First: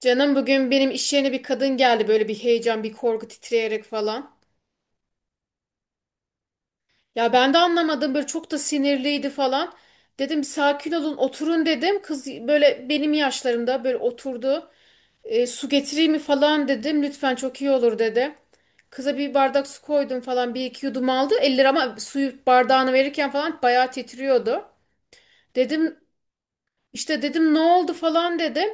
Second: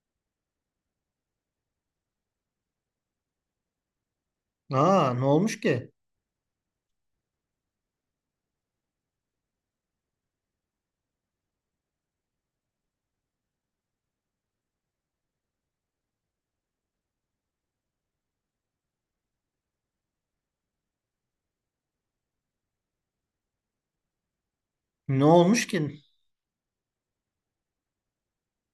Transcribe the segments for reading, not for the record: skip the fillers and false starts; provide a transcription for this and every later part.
Canım, bugün benim iş yerine bir kadın geldi, böyle bir heyecan, bir korku, titreyerek falan. Aa, ne olmuş ki? Ya ben de anlamadım, böyle çok da sinirliydi falan. Dedim, "Bir sakin olun, oturun," dedim. Kız böyle benim yaşlarımda, böyle oturdu. Su getireyim mi falan dedim. Lütfen, çok iyi olur dedi. Kıza bir bardak su koydum falan, bir iki yudum aldı. Elleri ama, suyu, bardağını verirken falan bayağı titriyordu. Ne olmuş Dedim, ki? İşte dedim, ne oldu falan dedim.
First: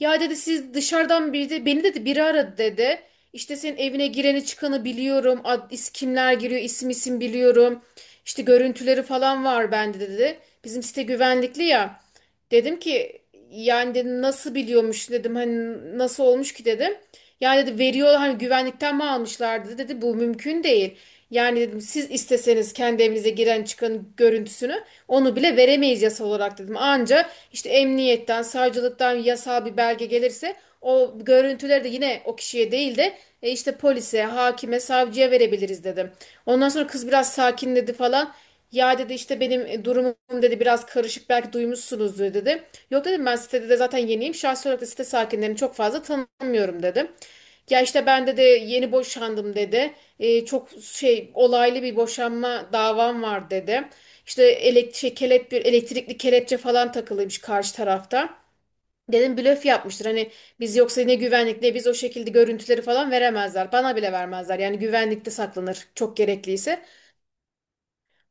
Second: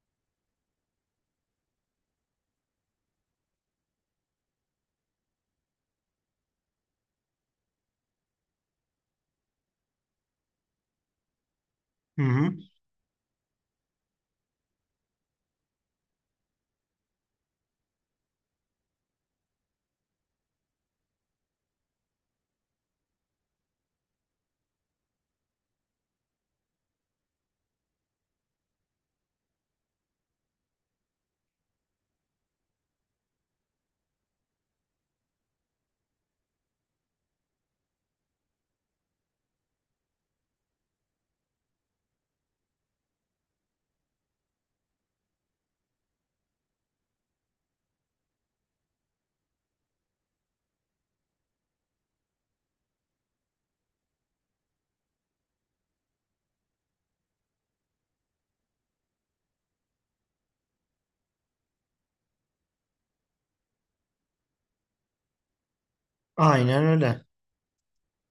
Ya dedi, siz dışarıdan beni dedi biri aradı dedi. İşte senin evine gireni çıkanı biliyorum. Kimler giriyor, isim isim biliyorum. İşte görüntüleri falan var bende dedi. Bizim site güvenlikli ya. Hı hı. Dedim ki, yani dedim nasıl biliyormuş dedim, hani nasıl olmuş ki dedim. Yani dedi veriyor, hani güvenlikten mi almışlardı dedi, bu mümkün değil. Yani dedim, siz isteseniz kendi evinize giren çıkan görüntüsünü, onu bile veremeyiz yasa olarak dedim. Anca işte emniyetten, savcılıktan yasal bir belge gelirse o görüntüleri de yine o kişiye değil de işte polise, hakime, savcıya verebiliriz dedim. Ondan sonra kız biraz sakinledi falan. Ya dedi, işte benim durumum dedi biraz karışık, belki duymuşsunuzdur dedi. Yok dedim, ben sitede de zaten yeniyim. Şahsi olarak da site sakinlerini çok fazla tanımıyorum dedim. Ya işte ben de yeni boşandım dedi, çok şey olaylı bir boşanma davam var dedi. İşte bir elektrikli kelepçe falan takılıymış karşı tarafta. Dedim blöf yapmıştır. Hani biz yoksa ne güvenlik ne biz o şekilde görüntüleri falan veremezler. Bana bile vermezler. Yani güvenlikte saklanır çok Aynen gerekliyse. öyle.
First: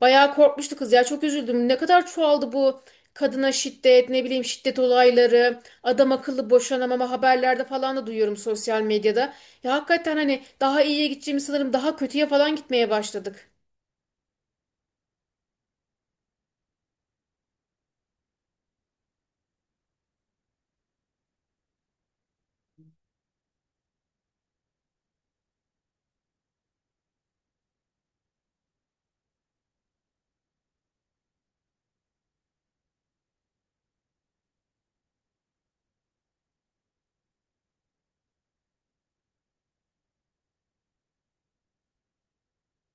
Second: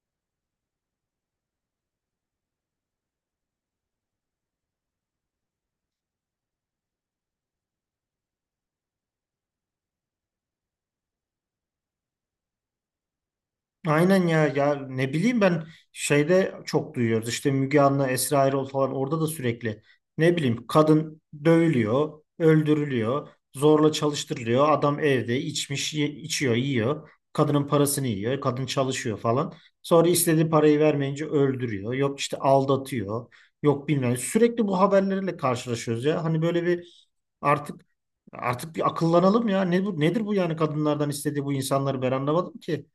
Bayağı korkmuştu kız ya, çok üzüldüm. Ne kadar çoğaldı bu kadına şiddet, ne bileyim şiddet olayları, adam akıllı boşanamama, haberlerde falan da duyuyorum, sosyal medyada. Ya hakikaten hani daha iyiye gideceğimi sanırım, daha kötüye falan gitmeye başladık. Aynen ya ya ne bileyim ben çok duyuyoruz işte Müge Anlı, Esra Erol falan, orada da sürekli ne bileyim kadın dövülüyor, öldürülüyor, zorla çalıştırılıyor. Adam evde içiyor, yiyor. Kadının parasını yiyor, kadın çalışıyor falan. Sonra istediği parayı vermeyince öldürüyor. Yok işte aldatıyor. Yok bilmem. Sürekli bu haberlerle karşılaşıyoruz ya. Hani böyle bir artık artık bir akıllanalım ya. Ne bu, nedir bu yani kadınlardan istediği? Bu insanları ben anlamadım ki.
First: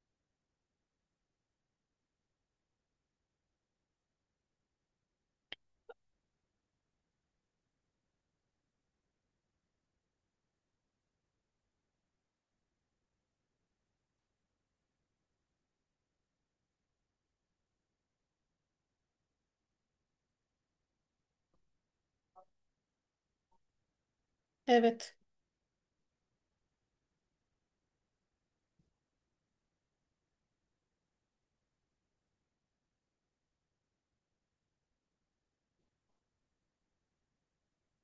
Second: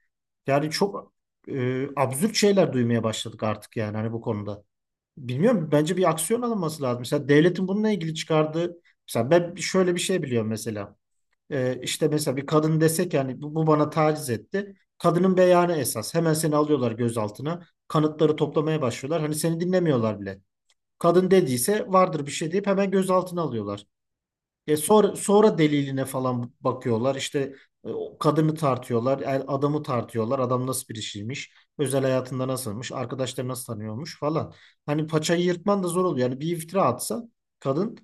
Yani çok absürt şeyler duymaya başladık artık yani hani bu konuda. Bilmiyorum, bence bir aksiyon alınması lazım. Mesela devletin bununla ilgili çıkardığı, mesela ben şöyle bir şey biliyorum mesela. İşte mesela bir kadın desek yani bu bana taciz etti. Kadının beyanı esas. Hemen seni alıyorlar gözaltına. Kanıtları toplamaya başlıyorlar. Hani seni dinlemiyorlar bile. Kadın dediyse vardır bir şey deyip hemen gözaltına alıyorlar. E sonra, Evet. sonra deliline falan bakıyorlar. İşte o kadını tartıyorlar, adamı tartıyorlar. Adam nasıl birisiymiş, özel hayatında nasılmış, arkadaşları nasıl tanıyormuş falan. Hani paçayı yırtman da zor oluyor. Yani bir iftira atsa kadın,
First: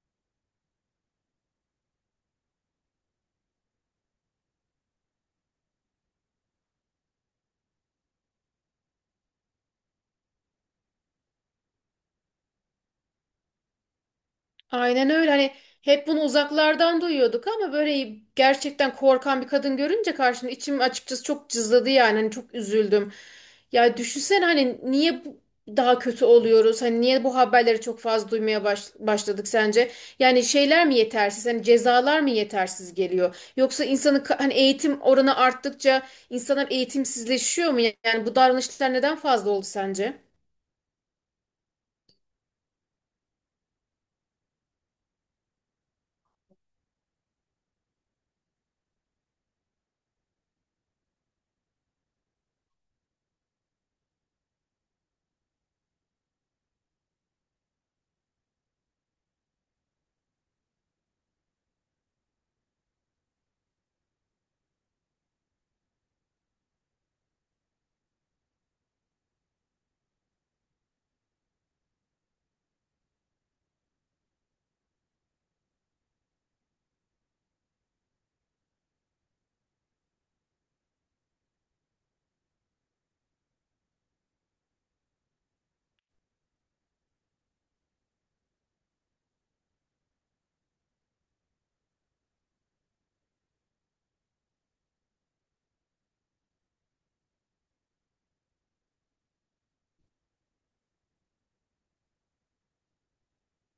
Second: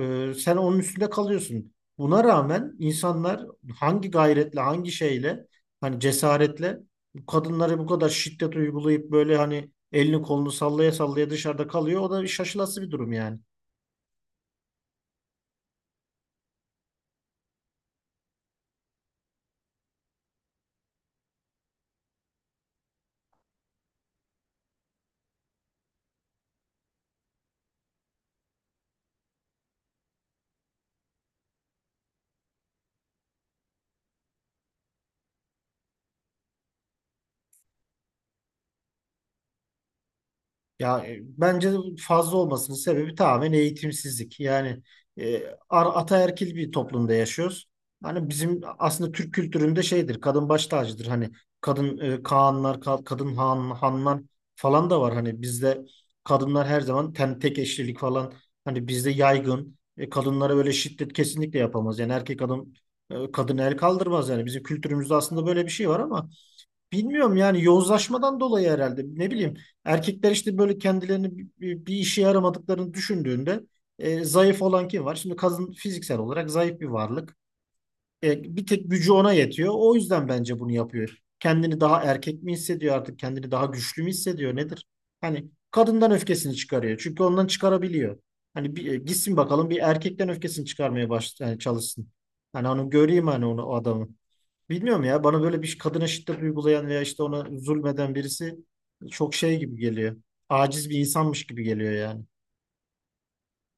sen onun üstünde kalıyorsun. Buna rağmen insanlar hangi gayretle, hangi şeyle, hani cesaretle bu kadınlara bu kadar şiddet uygulayıp böyle hani elini kolunu sallaya sallaya dışarıda kalıyor. O da şaşılası bir durum yani. Aynen öyle. Hani hep bunu uzaklardan duyuyorduk ama böyle gerçekten korkan bir kadın görünce karşımda içim açıkçası çok cızladı yani. Hani çok üzüldüm. Ya düşünsene, hani daha kötü oluyoruz? Hani niye bu haberleri çok fazla duymaya başladık sence? Yani şeyler mi yetersiz? Hani cezalar mı yetersiz geliyor? Yoksa hani eğitim oranı arttıkça insanlar eğitimsizleşiyor mu? Yani bu davranışlar neden fazla oldu sence? Bence fazla olmasının sebebi tamamen eğitimsizlik. Yani e, ataerkil bir toplumda yaşıyoruz. Hani bizim aslında Türk kültüründe şeydir, kadın baş tacıdır. Hani kadın kağanlar, kadın han, hanlar falan da var. Hani bizde kadınlar her zaman tek eşlilik falan, hani bizde yaygın. E, kadınlara böyle şiddet kesinlikle yapamaz. Yani erkek adam, kadın el kaldırmaz yani. Bizim kültürümüzde aslında böyle bir şey var ama bilmiyorum yani yozlaşmadan dolayı herhalde, ne bileyim, erkekler işte böyle kendilerini bir işe yaramadıklarını düşündüğünde, zayıf olan kim var? Şimdi kadın fiziksel olarak zayıf bir varlık. E, bir tek gücü ona yetiyor. O yüzden bence bunu yapıyor. Kendini daha erkek mi hissediyor artık? Kendini daha güçlü mü hissediyor? Nedir? Hani kadından öfkesini çıkarıyor. Çünkü ondan çıkarabiliyor. Hani gitsin bakalım bir erkekten öfkesini çıkarmaya yani çalışsın. Hani onu göreyim, hani onu, o adamı. Bilmiyorum ya, bana böyle bir kadına şiddet uygulayan veya işte ona zulmeden birisi çok şey gibi geliyor. Aciz bir insanmış gibi geliyor yani.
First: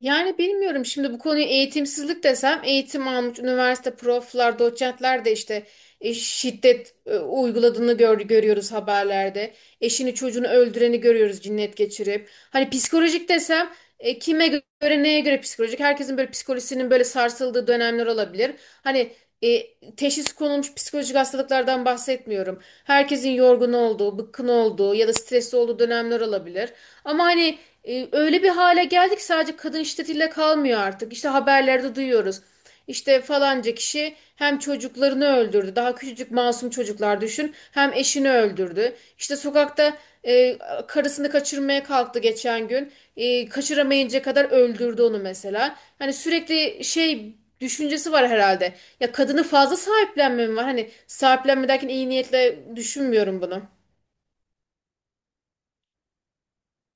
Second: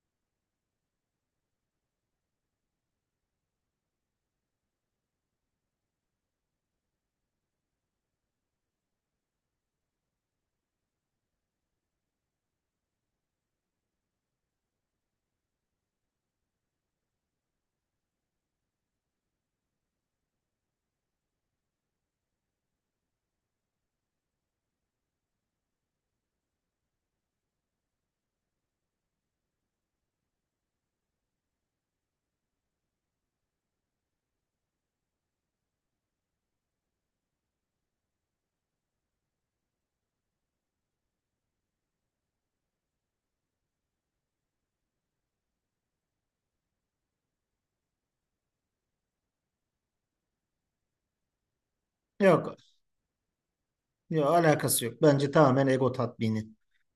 Yani bilmiyorum, şimdi bu konuyu eğitimsizlik desem, eğitim almış üniversite proflar, doçentler de işte şiddet uyguladığını görüyoruz haberlerde. Eşini çocuğunu öldüreni görüyoruz cinnet geçirip. Hani psikolojik desem kime göre, neye göre psikolojik? Herkesin böyle psikolojisinin böyle sarsıldığı dönemler olabilir. Hani teşhis konulmuş psikolojik hastalıklardan bahsetmiyorum. Herkesin yorgun olduğu, bıkkın olduğu ya da stresli olduğu dönemler olabilir. Ama hani öyle bir hale geldik, sadece kadın şiddetiyle kalmıyor artık. İşte haberlerde duyuyoruz. İşte falanca kişi hem çocuklarını öldürdü. Daha küçücük masum çocuklar, düşün. Hem eşini öldürdü. İşte sokakta e, karısını kaçırmaya kalktı geçen gün. Kaçıramayınca kadar öldürdü onu mesela. Hani sürekli şey düşüncesi var herhalde. Ya kadını fazla sahiplenme mi var? Hani sahiplenme derken iyi Yok niyetle düşünmüyorum bunu. Yok, alakası yok. Bence tamamen ego tatmini.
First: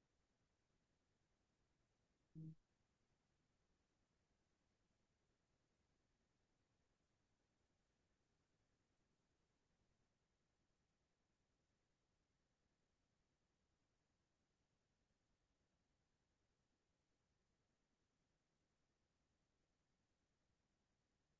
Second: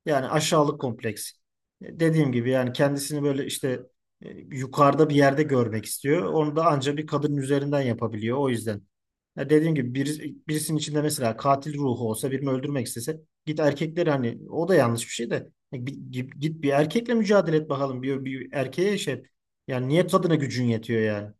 Yani aşağılık kompleksi. Dediğim gibi yani kendisini böyle işte yukarıda bir yerde görmek istiyor. Onu da ancak bir kadının üzerinden yapabiliyor. O yüzden. Ya dediğim gibi birisinin içinde mesela katil ruhu olsa, birini öldürmek istese git erkekleri, hani o da yanlış bir şey de, ya git bir erkekle mücadele et bakalım. Bir erkeğe şey, yani niye kadına gücün yetiyor yani?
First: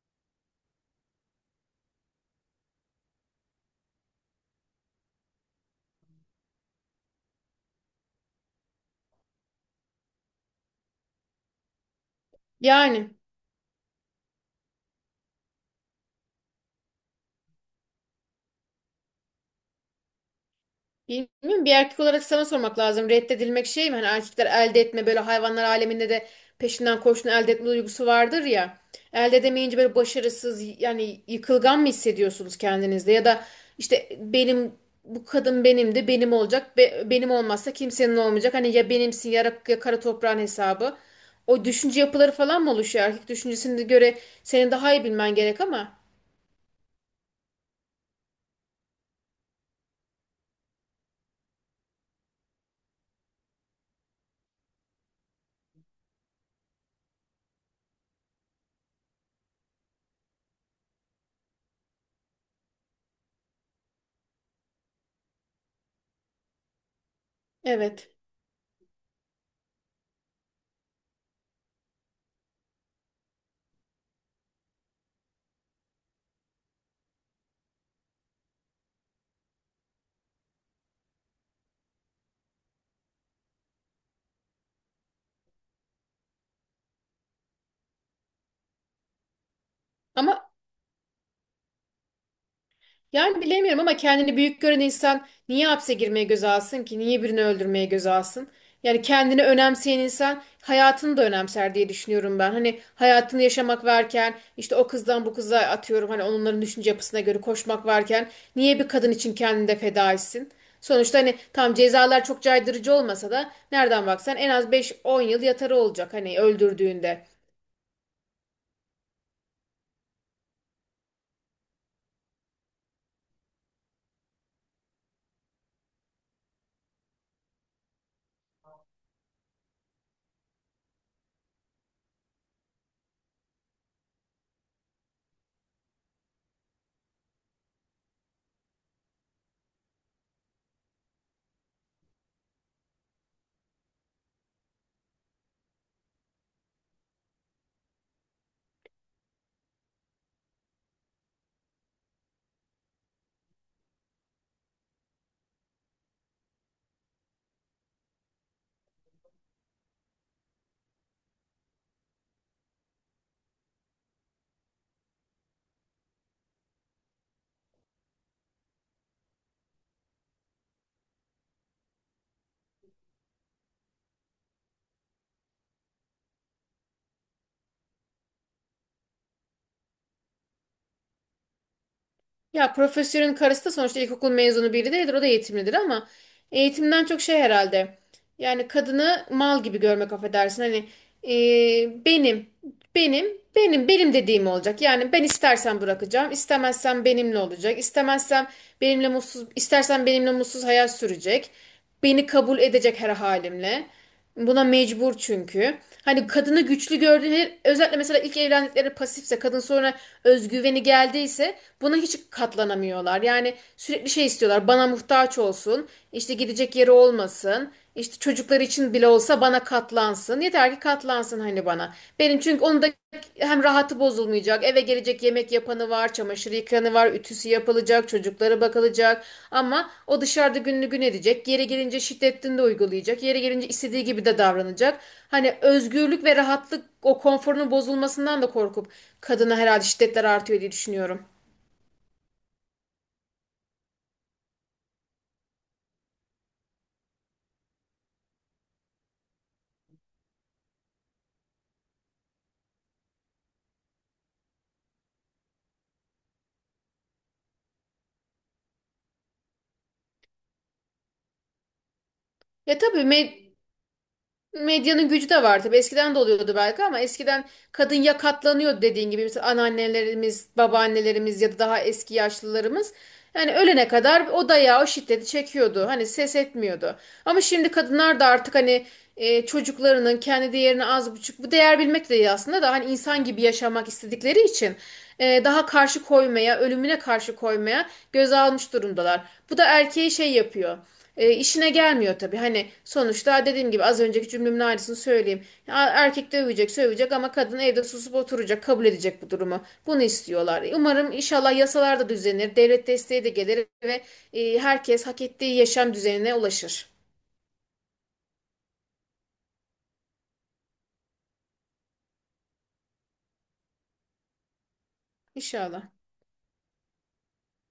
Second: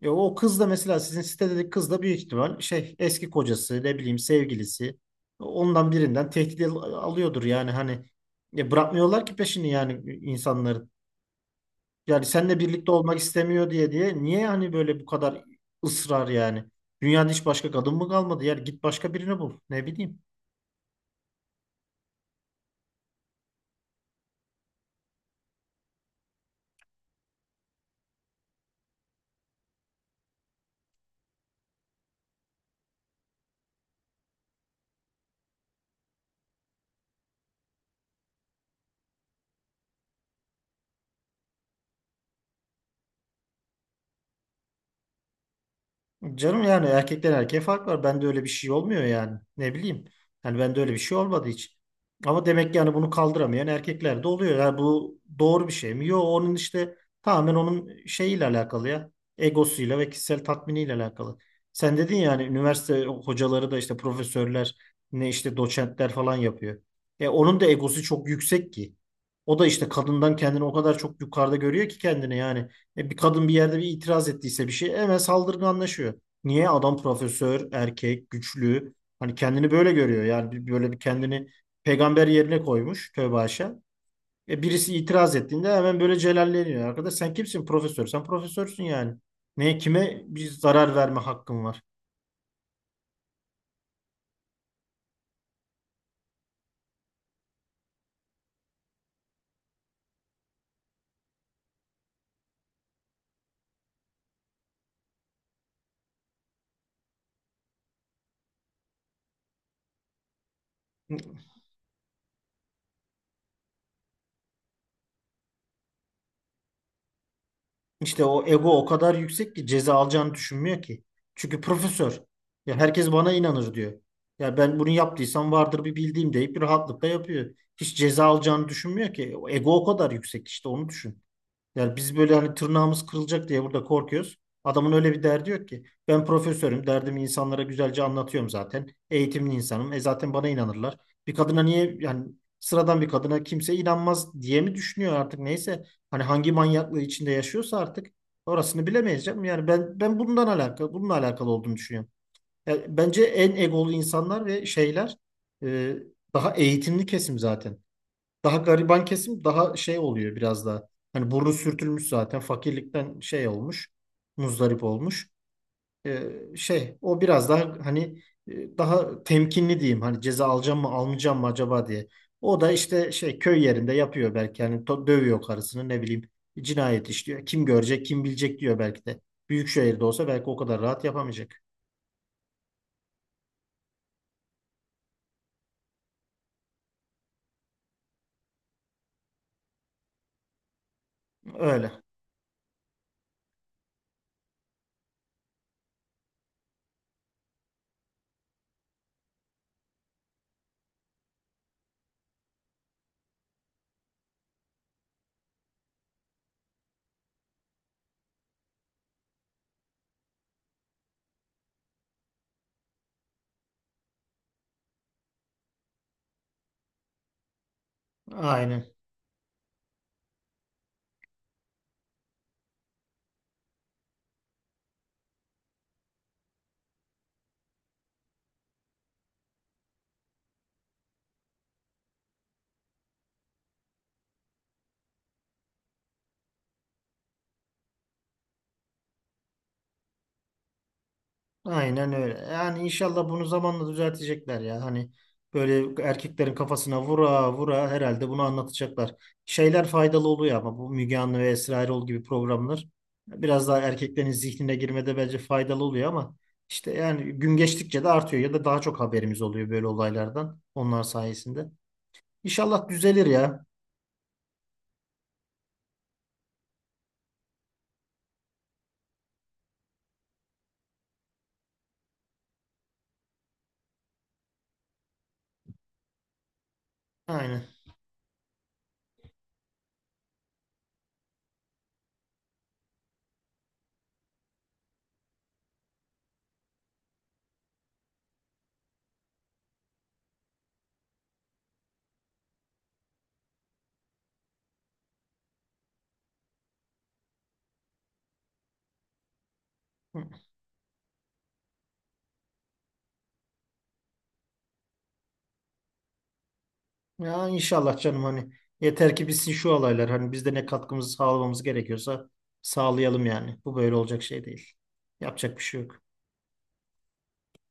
Ya o kız da mesela sizin sitedeki kız da büyük ihtimal şey, eski kocası, ne bileyim sevgilisi, ondan birinden tehdit alıyordur yani. Hani ya bırakmıyorlar ki peşini, yani insanların. Yani seninle birlikte Yani. olmak istemiyor diye diye niye hani böyle bu kadar ısrar yani? Dünyada hiç başka kadın mı kalmadı? Yani git başka birini bul. Ne bileyim. Bilmiyorum, bir erkek olarak sana sormak lazım. Reddedilmek şey mi? Hani erkekler elde etme, böyle hayvanlar aleminde de peşinden koşun elde etme duygusu vardır ya. Elde edemeyince böyle başarısız, yani yıkılgan mı hissediyorsunuz kendinizde? Ya da işte benim, bu kadın benim, de benim olacak. Benim olmazsa kimsenin olmayacak. Hani ya benimsin ya, ya kara toprağın hesabı. O düşünce yapıları falan mı oluşuyor? Erkek düşüncesine göre senin daha iyi bilmen gerek ama. Canım yani erkekten erkeğe fark var. Bende öyle bir şey olmuyor yani. Ne bileyim. Yani bende öyle bir şey olmadı hiç. Ama demek ki yani bunu kaldıramayan erkekler de oluyor. Yani bu doğru bir şey mi? Yok, onun işte tamamen onun şeyiyle alakalı ya. Egosuyla ve kişisel tatminiyle alakalı. Sen dedin yani üniversite hocaları da işte profesörler, ne işte doçentler falan yapıyor. E onun da egosu Evet. çok yüksek ki. O da işte kadından kendini o kadar çok yukarıda görüyor ki, kendini yani. E, bir kadın bir yerde bir itiraz ettiyse bir şey, hemen saldırganlaşıyor. Niye? Adam profesör, erkek, güçlü. Hani kendini böyle görüyor. Yani böyle bir, kendini peygamber yerine koymuş, tövbe haşa. E birisi itiraz ettiğinde hemen böyle celalleniyor. Arkadaş sen kimsin? Profesör? Sen profesörsün yani. Ne, kime bir Ama zarar verme hakkın var? yani bilemiyorum, ama kendini büyük gören insan niye hapse girmeye göze alsın ki? Niye birini öldürmeye göze alsın? Yani kendini önemseyen insan hayatını da önemser diye düşünüyorum ben. Hani hayatını yaşamak varken, işte o kızdan bu kıza atıyorum, hani onların düşünce yapısına göre koşmak varken niye bir kadın için kendini de feda etsin? Sonuçta hani tam cezalar çok caydırıcı olmasa da nereden baksan en az beş on yıl yatarı olacak hani öldürdüğünde. İşte o ego o kadar yüksek ki ceza alacağını düşünmüyor ki. Çünkü profesör. Ya herkes bana inanır diyor. Ya ben bunu yaptıysam vardır bir bildiğim deyip bir rahatlıkla yapıyor. Hiç ceza alacağını düşünmüyor ki. O ego o kadar yüksek, işte onu düşün. Yani biz böyle hani tırnağımız kırılacak diye burada korkuyoruz. Adamın öyle bir derdi yok ki. Ben profesörüm, derdimi insanlara güzelce anlatıyorum zaten. Eğitimli insanım. E zaten bana inanırlar. Bir kadına niye yani, sıradan bir kadına kimse inanmaz diye mi düşünüyor artık, neyse. Hani hangi manyaklığı içinde yaşıyorsa artık, orasını bilemeyiz canım. Yani ben bundan alakalı bununla alakalı olduğunu düşünüyorum. Yani bence en egolu insanlar ve şeyler, e, daha eğitimli kesim zaten. Daha gariban kesim daha şey oluyor biraz daha. Hani burnu sürtülmüş zaten, fakirlikten şey olmuş, muzdarip olmuş. Ee, şey o biraz daha hani daha temkinli diyeyim. Hani ceza alacağım mı almayacağım mı acaba diye. O da işte şey köy yerinde yapıyor belki, hani dövüyor karısını, ne bileyim, cinayet işliyor. Kim görecek, kim bilecek diyor belki de. Büyük şehirde olsa belki o kadar rahat yapamayacak. Ya profesörün karısı da sonuçta ilkokul mezunu biri değildir. O da eğitimlidir ama eğitimden çok şey herhalde. Yani kadını mal gibi görmek, affedersin. Hani Öyle. benim, benim, benim, benim dediğim olacak. Yani ben istersen bırakacağım, istemezsem benimle olacak, istemezsem benimle mutsuz, istersen benimle mutsuz hayat sürecek. Beni kabul edecek her halimle. Buna mecbur çünkü. Hani kadını güçlü gördüğü, özellikle mesela ilk evlendikleri pasifse kadın, sonra özgüveni geldiyse, buna hiç katlanamıyorlar. Yani sürekli şey istiyorlar, bana muhtaç olsun, işte gidecek yeri olmasın, işte çocukları Aynen. için bile olsa bana katlansın, yeter ki katlansın hani bana. Benim çünkü onu da, hem rahatı bozulmayacak, eve gelecek yemek yapanı var, çamaşır yıkanı var, ütüsü yapılacak, çocuklara bakılacak. Ama o dışarıda gününü gün edecek, yere gelince şiddetini de uygulayacak, yere gelince istediği gibi de davranacak. Hani özgürlük ve rahatlık, o konforunun bozulmasından da korkup kadına herhalde şiddetler artıyor diye düşünüyorum. Aynen öyle. Yani inşallah bunu zamanla düzeltecekler ya. Hani böyle erkeklerin kafasına vura vura herhalde bunu anlatacaklar. Şeyler faydalı oluyor ama, bu Müge Anlı ve Esra Erol gibi programlar biraz daha erkeklerin zihnine girmede bence faydalı oluyor ama işte yani gün geçtikçe de artıyor ya da daha çok haberimiz oluyor böyle olaylardan, onlar sayesinde. Ya İnşallah tabii düzelir ya. medyanın gücü de var tabii. Eskiden de oluyordu belki ama eskiden kadın ya katlanıyordu dediğin gibi. Mesela anneannelerimiz, babaannelerimiz ya da daha eski yaşlılarımız. Yani ölene kadar o dayağı, o şiddeti çekiyordu. Hani ses etmiyordu. Ama Aynen. şimdi kadınlar da artık hani çocuklarının kendi değerini az buçuk, bu değer bilmek de iyi aslında da, hani insan gibi yaşamak istedikleri için daha karşı koymaya, ölümüne karşı koymaya göz almış durumdalar. Bu da erkeği şey yapıyor. İşine gelmiyor tabii. Hani sonuçta dediğim gibi az önceki cümlemin aynısını söyleyeyim. Ya, erkek de övecek, sövecek ama kadın evde susup oturacak, kabul edecek bu durumu. Bunu istiyorlar. Umarım inşallah yasalar da düzenir, devlet desteği de gelir ve herkes hak ettiği yaşam düzenine ulaşır. Ya inşallah canım, hani yeter ki bitsin şu olaylar. Hani biz de ne katkımızı sağlamamız gerekiyorsa sağlayalım yani. Bu böyle olacak şey değil. Yapacak bir şey İnşallah. yok.